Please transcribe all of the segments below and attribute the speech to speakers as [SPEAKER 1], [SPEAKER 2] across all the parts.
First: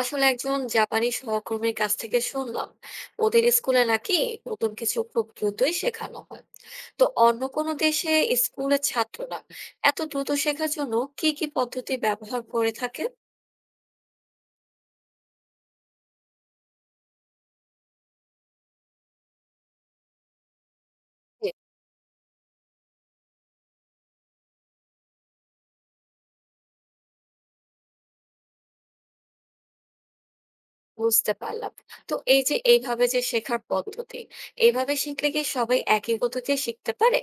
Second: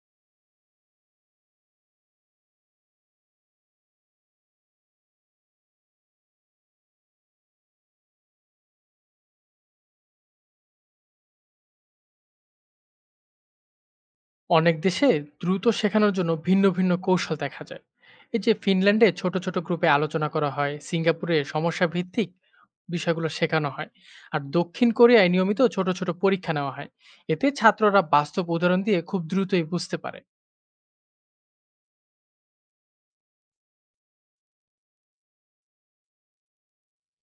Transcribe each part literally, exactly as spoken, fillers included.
[SPEAKER 1] আসলে একজন জাপানি সহকর্মীর কাছ থেকে শুনলাম ওদের স্কুলে নাকি নতুন কিছু খুব দ্রুতই শেখানো হয়। তো অন্য কোনো দেশে স্কুলের ছাত্ররা এত দ্রুত শেখার জন্য কি কি পদ্ধতি ব্যবহার করে থাকে?
[SPEAKER 2] অনেক দেশে দ্রুত শেখানোর জন্য ভিন্ন ভিন্ন কৌশল দেখা যায়। এই যে ফিনল্যান্ডে ছোট ছোট গ্রুপে আলোচনা করা হয়, সিঙ্গাপুরে
[SPEAKER 1] জি,
[SPEAKER 2] সমস্যা ভিত্তিক বিষয়গুলো শেখানো হয়, আর দক্ষিণ কোরিয়ায় নিয়মিত ছোট ছোট পরীক্ষা নেওয়া হয়। এতে ছাত্ররা বাস্তব উদাহরণ দিয়ে খুব দ্রুতই বুঝতে পারে।
[SPEAKER 1] বুঝতে পারলাম। তো এই যে এইভাবে যে শেখার পদ্ধতি, এইভাবে শিখলে কি সবাই একই গতিতে শিখতে পারে?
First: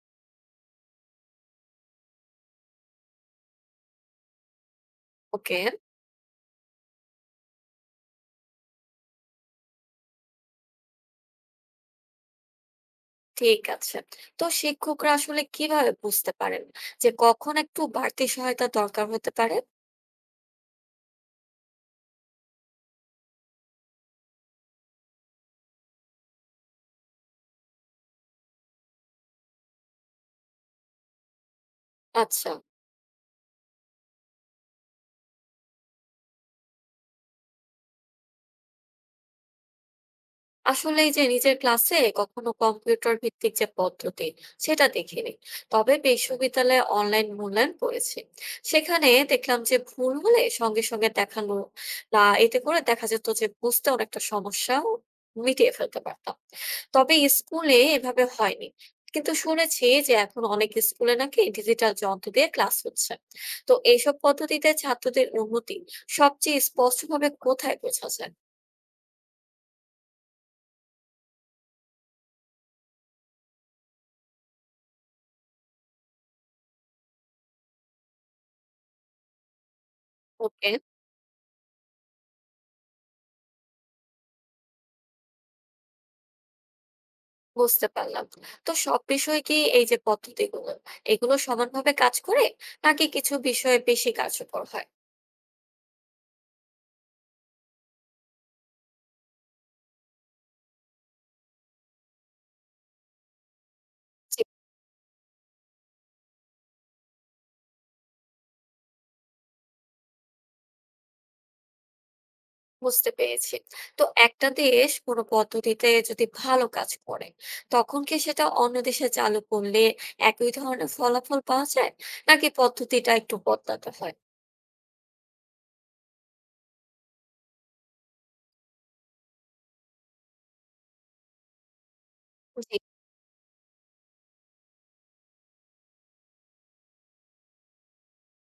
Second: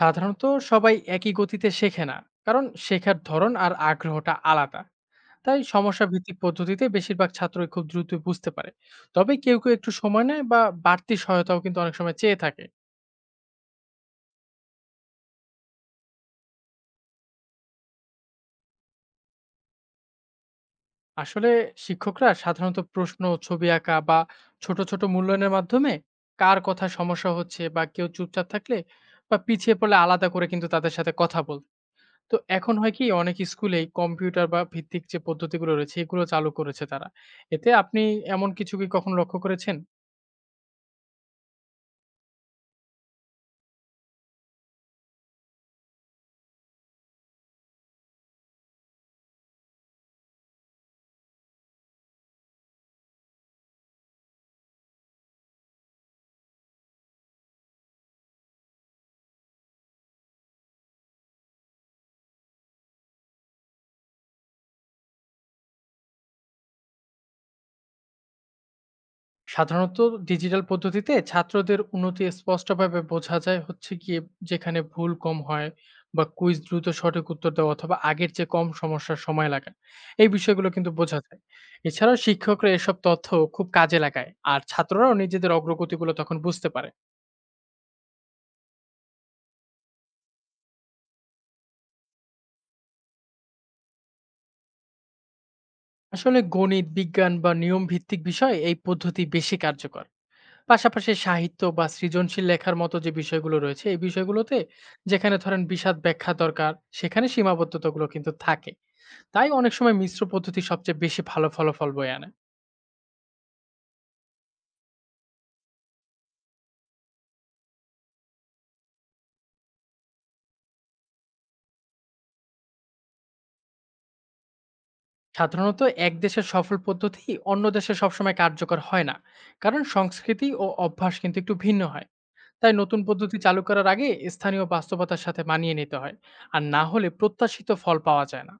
[SPEAKER 2] সাধারণত সবাই একই গতিতে শেখে না, কারণ শেখার ধরন আর আগ্রহটা আলাদা।
[SPEAKER 1] ওকে,
[SPEAKER 2] তাই সমস্যা ভিত্তিক পদ্ধতিতে বেশিরভাগ ছাত্রই খুব দ্রুত বুঝতে পারে। তবে কেউ কেউ একটু সময় নেয় বা বাড়তি সহায়তাও কিন্তু অনেক সময় চেয়ে থাকে।
[SPEAKER 1] ঠিক আছে। তো শিক্ষকরা আসলে কিভাবে বুঝতে পারেন যে কখন একটু বাড়তি সহায়তা দরকার হতে পারে?
[SPEAKER 2] আসলে শিক্ষকরা সাধারণত প্রশ্ন, ছবি আঁকা বা ছোট ছোট মূল্যায়নের মাধ্যমে কার কথা সমস্যা হচ্ছে বা কেউ চুপচাপ থাকলে বা পিছিয়ে পড়লে আলাদা করে কিন্তু তাদের সাথে কথা বল। তো
[SPEAKER 1] আচ্ছা,
[SPEAKER 2] এখন হয় কি, অনেক স্কুলেই কম্পিউটার বা ভিত্তিক যে পদ্ধতিগুলো রয়েছে এগুলো চালু করেছে তারা। এতে আপনি এমন কিছু কি কখনো লক্ষ্য করেছেন?
[SPEAKER 1] আসলে এই যে নিজের ক্লাসে কখনো কম্পিউটার ভিত্তিক যে পদ্ধতি, সেটা দেখিনি। তবে বিশ্ববিদ্যালয়ে অনলাইন মূল্যায়ন করেছি, সেখানে দেখলাম যে ভুল হলে সঙ্গে সঙ্গে দেখানো বা এতে করে দেখা যেত যে বুঝতে অনেকটা সমস্যাও মিটিয়ে ফেলতে পারতাম। তবে স্কুলে এভাবে হয়নি, কিন্তু শুনেছি যে এখন অনেক স্কুলে নাকি ডিজিটাল যন্ত্র দিয়ে ক্লাস হচ্ছে। তো এইসব পদ্ধতিতে ছাত্রদের উন্নতি সবচেয়ে স্পষ্টভাবে কোথায় বোঝা যায়?
[SPEAKER 2] সাধারণত ডিজিটাল পদ্ধতিতে ছাত্রদের উন্নতি স্পষ্টভাবে বোঝা যায় হচ্ছে গিয়ে যেখানে ভুল কম হয় বা কুইজ দ্রুত সঠিক উত্তর দেওয়া অথবা আগের চেয়ে কম সমস্যার সময় লাগা, এই বিষয়গুলো
[SPEAKER 1] ওকে,
[SPEAKER 2] কিন্তু বোঝা যায়। এছাড়াও শিক্ষকরা এসব তথ্য খুব কাজে লাগায়, আর ছাত্ররাও নিজেদের অগ্রগতিগুলো তখন বুঝতে পারে।
[SPEAKER 1] বুঝতে পারলাম। তো সব বিষয়ে কি এই যে পদ্ধতিগুলো, এগুলো সমানভাবে কাজ করে? নাকি কিছু বিষয়ে বেশি কার্যকর হয়?
[SPEAKER 2] আসলে গণিত, বিজ্ঞান বা নিয়ম ভিত্তিক বিষয় এই পদ্ধতি বেশি কার্যকর। পাশাপাশি সাহিত্য বা সৃজনশীল লেখার মতো যে বিষয়গুলো রয়েছে, এই
[SPEAKER 1] জি,
[SPEAKER 2] বিষয়গুলোতে যেখানে ধরেন বিশদ ব্যাখ্যা দরকার, সেখানে সীমাবদ্ধতাগুলো কিন্তু থাকে। তাই অনেক সময় মিশ্র পদ্ধতি সবচেয়ে বেশি ভালো ফলাফল বয়ে আনে।
[SPEAKER 1] বুঝতে পেরেছি। তো একটা দেশ কোনো পদ্ধতিতে যদি ভালো কাজ করে, তখন কি সেটা অন্য দেশে চালু করলে একই ধরনের ফলাফল পাওয়া যায়? নাকি পদ্ধতিটা একটু বদলাতে হয়?
[SPEAKER 2] সাধারণত এক দেশের সফল পদ্ধতি অন্য দেশে সবসময় কার্যকর হয় না। কারণ সংস্কৃতি ও অভ্যাস কিন্তু একটু ভিন্ন হয়। তাই
[SPEAKER 1] জি,
[SPEAKER 2] নতুন পদ্ধতি চালু করার আগে স্থানীয় বাস্তবতার সাথে মানিয়ে নিতে হয়। আর না হলে প্রত্যাশিত ফল পাওয়া যায় না।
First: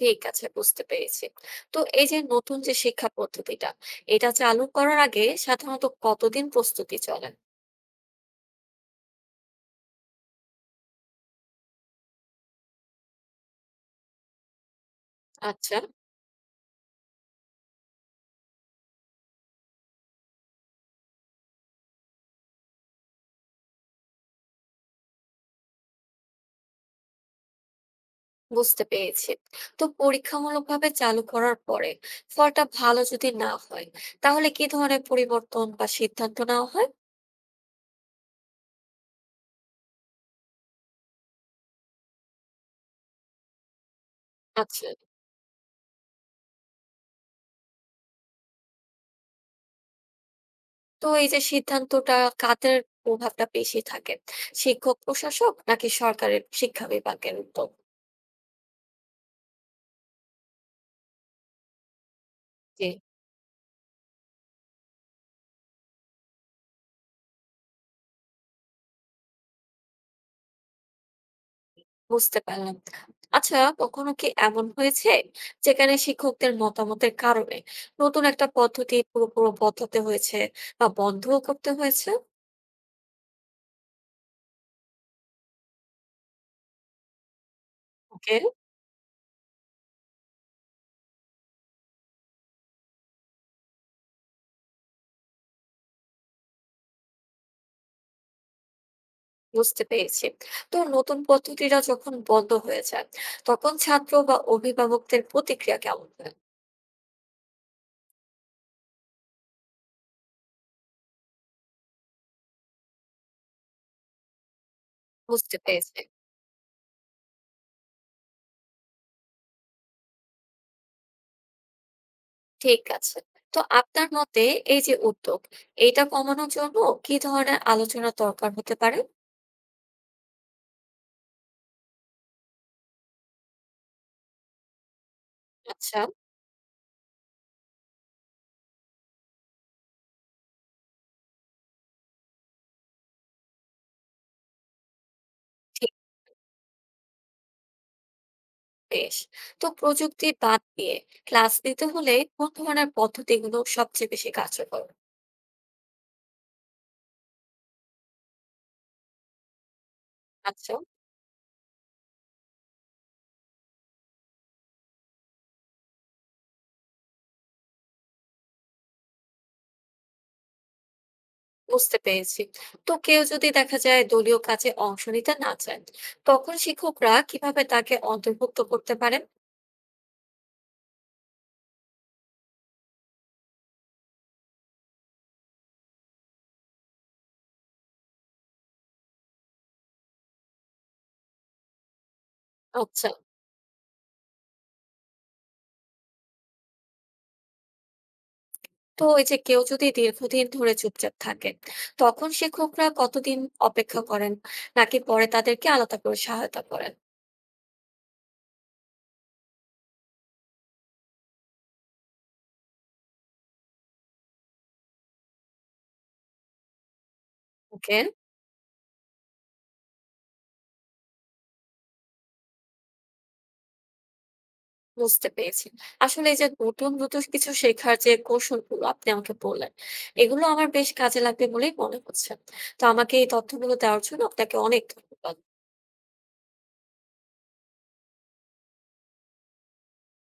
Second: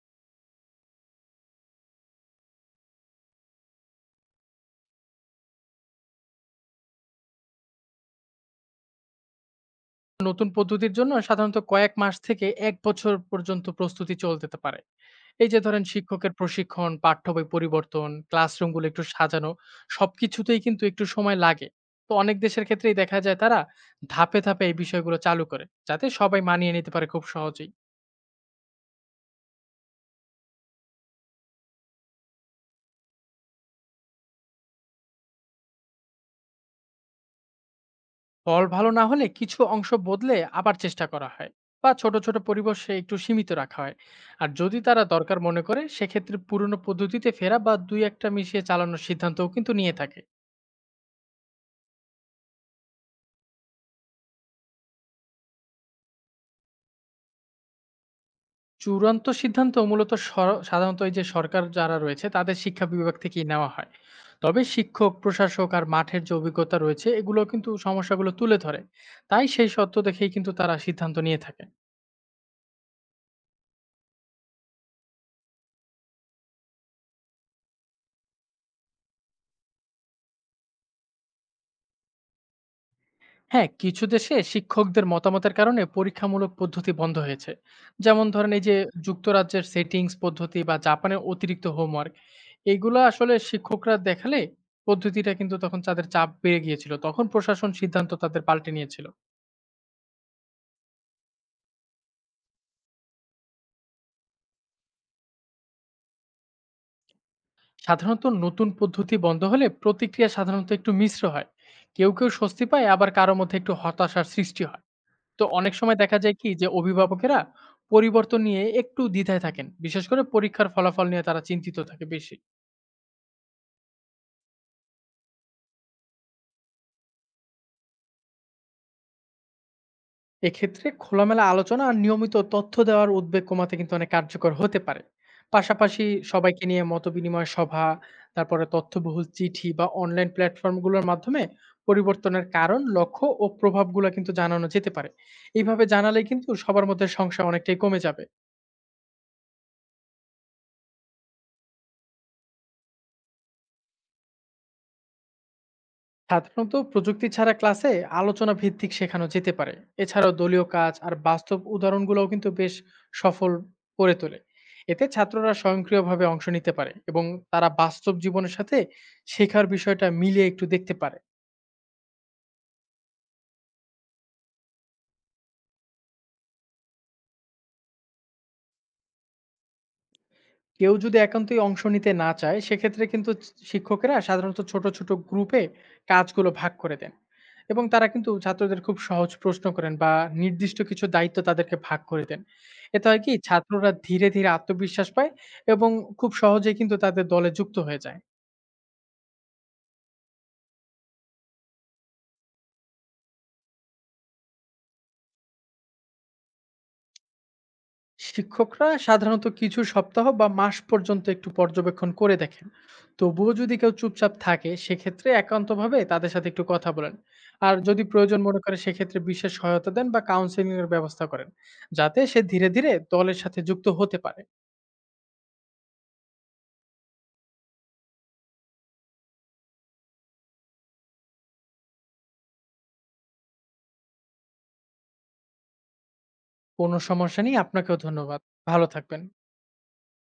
[SPEAKER 1] ঠিক আছে, বুঝতে পেরেছি। তো এই যে নতুন যে শিক্ষা পদ্ধতিটা, এটা চালু করার আগে সাধারণত কতদিন প্রস্তুতি চলে?
[SPEAKER 2] নতুন পদ্ধতির জন্য সাধারণত কয়েক মাস থেকে এক বছর পর্যন্ত প্রস্তুতি চলতে তে পারে। এই যে
[SPEAKER 1] আচ্ছা।
[SPEAKER 2] ধরেন শিক্ষকের প্রশিক্ষণ, পাঠ্য বই পরিবর্তন, ক্লাসরুমগুলো একটু সাজানো, সবকিছুতেই কিন্তু একটু সময় লাগে। তো অনেক দেশের ক্ষেত্রেই দেখা যায় তারা ধাপে ধাপে এই বিষয়গুলো চালু করে, যাতে সবাই মানিয়ে নিতে পারে খুব সহজেই।
[SPEAKER 1] বুঝতে পেরেছি। তো পরীক্ষামূলকভাবে চালু করার পরে ফলটা ভালো যদি না হয়, তাহলে কি ধরনের পরিবর্তন বা সিদ্ধান্ত নেওয়া হয়?
[SPEAKER 2] ফল ভালো না হলে কিছু অংশ বদলে আবার চেষ্টা করা হয় বা ছোট ছোট পরিবেশে একটু সীমিত রাখা হয়। আর যদি
[SPEAKER 1] আচ্ছা।
[SPEAKER 2] তারা দরকার মনে করে সেক্ষেত্রে পুরনো পদ্ধতিতে ফেরা বা দুই এক টা মিশিয়ে চালানোর সিদ্ধান্তও কিন্তু নিয়ে থাকে।
[SPEAKER 1] তো এই যে সিদ্ধান্তটা, কাদের প্রভাবটা বেশি থাকে? শিক্ষক, প্রশাসক নাকি সরকারের শিক্ষা বিভাগের উদ্যোগ?
[SPEAKER 2] চূড়ান্ত সিদ্ধান্ত মূলত সর সাধারণত এই যে সরকার যারা রয়েছে তাদের শিক্ষা
[SPEAKER 1] যে
[SPEAKER 2] বিভাগ থেকেই নেওয়া হয়। তবে শিক্ষক, প্রশাসক আর মাঠের যে অভিজ্ঞতা রয়েছে এগুলো কিন্তু সমস্যাগুলো তুলে ধরে। তাই সেই সত্য দেখেই কিন্তু তারা সিদ্ধান্ত নিয়ে থাকে।
[SPEAKER 1] বুঝতে পারলাম। আচ্ছা, কখনো কি এমন হয়েছে যেখানে শিক্ষকদের মতামতের কারণে নতুন একটা পদ্ধতি পুরোপুরি বদলাতে হয়েছে বা বন্ধও করতে হয়েছে?
[SPEAKER 2] হ্যাঁ, কিছু দেশে শিক্ষকদের মতামতের কারণে পরীক্ষামূলক পদ্ধতি বন্ধ হয়েছে। যেমন ধরেন এই যে যুক্তরাজ্যের সেটিংস পদ্ধতি বা জাপানের অতিরিক্ত হোমওয়ার্ক, এগুলো আসলে শিক্ষকরা দেখালে পদ্ধতিটা কিন্তু তখন তাদের চাপ বেড়ে গিয়েছিল। তখন প্রশাসন সিদ্ধান্ত তাদের পাল্টে নিয়েছিল।
[SPEAKER 1] বুঝতে পেরেছি। তো নতুন পদ্ধতিটা যখন বন্ধ হয়ে যায়, তখন ছাত্র বা অভিভাবকদের প্রতিক্রিয়া কেমন হয়?
[SPEAKER 2] সাধারণত নতুন পদ্ধতি বন্ধ হলে প্রতিক্রিয়া সাধারণত একটু মিশ্র হয়। কেউ কেউ স্বস্তি পায়, আবার কারো মধ্যে একটু হতাশার সৃষ্টি হয়। তো
[SPEAKER 1] বুঝতে
[SPEAKER 2] অনেক সময়
[SPEAKER 1] পেরেছি,
[SPEAKER 2] দেখা যায় কি যে, অভিভাবকেরা পরিবর্তন নিয়ে একটু দ্বিধায় থাকেন, বিশেষ করে পরীক্ষার ফলাফল নিয়ে তারা চিন্তিত থাকে বেশি।
[SPEAKER 1] ঠিক আছে। তো আপনার মতে এই যে উদ্যোগ, এইটা কমানোর জন্য কি ধরনের আলোচনা দরকার হতে পারে?
[SPEAKER 2] এক্ষেত্রে খোলামেলা আলোচনা আর নিয়মিত তথ্য দেওয়ার উদ্বেগ কমাতে কিন্তু অনেক কার্যকর হতে পারে।
[SPEAKER 1] আচ্ছা,
[SPEAKER 2] পাশাপাশি সবাইকে নিয়ে মতবিনিময় সভা, তারপরে তথ্যবহুল চিঠি বা অনলাইন প্ল্যাটফর্মগুলোর মাধ্যমে পরিবর্তনের কারণ, লক্ষ্য ও প্রভাবগুলো কিন্তু জানানো যেতে পারে। এইভাবে
[SPEAKER 1] ঠিক,
[SPEAKER 2] জানালে কিন্তু সবার মধ্যে সংশয় অনেকটাই কমে যাবে।
[SPEAKER 1] বেশ। তো প্রযুক্তি বাদ দিয়ে ক্লাস নিতে হলে কোন ধরনের পদ্ধতিগুলো সবচেয়ে বেশি কার্যকর?
[SPEAKER 2] সাধারণত প্রযুক্তি ছাড়া ক্লাসে আলোচনা ভিত্তিক শেখানো যেতে পারে। এছাড়াও দলীয়
[SPEAKER 1] আচ্ছা,
[SPEAKER 2] কাজ আর বাস্তব উদাহরণগুলোও কিন্তু বেশ সফল করে তোলে। এতে ছাত্ররা স্বয়ংক্রিয়ভাবে অংশ নিতে পারে এবং তারা বাস্তব জীবনের সাথে শেখার বিষয়টা মিলিয়ে একটু দেখতে পারে।
[SPEAKER 1] বুঝতে পেরেছি। তো কেউ যদি দেখা যায় দলীয় কাজে অংশ নিতে না চায়, তখন শিক্ষকরা কিভাবে তাকে অন্তর্ভুক্ত করতে পারেন?
[SPEAKER 2] কেউ যদি একান্তই অংশ নিতে না চায়, সেক্ষেত্রে কিন্তু ছি শিক্ষকেরা সাধারণত ছোট ছোট গ্রুপে কাজগুলো ভাগ করে দেন। এবং তারা কিন্তু ছাত্রদের খুব সহজ প্রশ্ন করেন বা নির্দিষ্ট কিছু দায়িত্ব তাদেরকে ভাগ করে দেন। এতে
[SPEAKER 1] আচ্ছা।
[SPEAKER 2] হয় কি ছাত্ররা ধীরে ধীরে আত্মবিশ্বাস পায় এবং খুব সহজেই কিন্তু তাদের দলে যুক্ত হয়ে যায়।
[SPEAKER 1] তো এই যে কেউ যদি দীর্ঘদিন ধরে চুপচাপ থাকে, তখন শিক্ষকরা কতদিন অপেক্ষা করেন, নাকি পরে তাদেরকে আলাদা করে সহায়তা করেন?
[SPEAKER 2] শিক্ষকরা সাধারণত কিছু সপ্তাহ বা মাস পর্যন্ত একটু পর্যবেক্ষণ করে দেখেন। তবুও যদি কেউ চুপচাপ থাকে সেক্ষেত্রে একান্তভাবে তাদের সাথে একটু কথা বলেন। আর
[SPEAKER 1] ওকে,
[SPEAKER 2] যদি প্রয়োজন মনে করে সেক্ষেত্রে বিশেষ সহায়তা দেন বা কাউন্সেলিং এর ব্যবস্থা করেন, যাতে সে ধীরে ধীরে দলের সাথে যুক্ত হতে পারে।
[SPEAKER 1] বুঝতে পেরেছি। আসলে এই যে নতুন নতুন কিছু শেখার যে কৌশলগুলো আপনি আমাকে বললেন, এগুলো আমার বেশ কাজে লাগবে বলেই মনে হচ্ছে। তো আমাকে এই তথ্যগুলো দেওয়ার জন্য আপনাকে অনেক ধন্যবাদ।
[SPEAKER 2] কোনো সমস্যা নেই, আপনাকেও ধন্যবাদ। ভালো থাকবেন।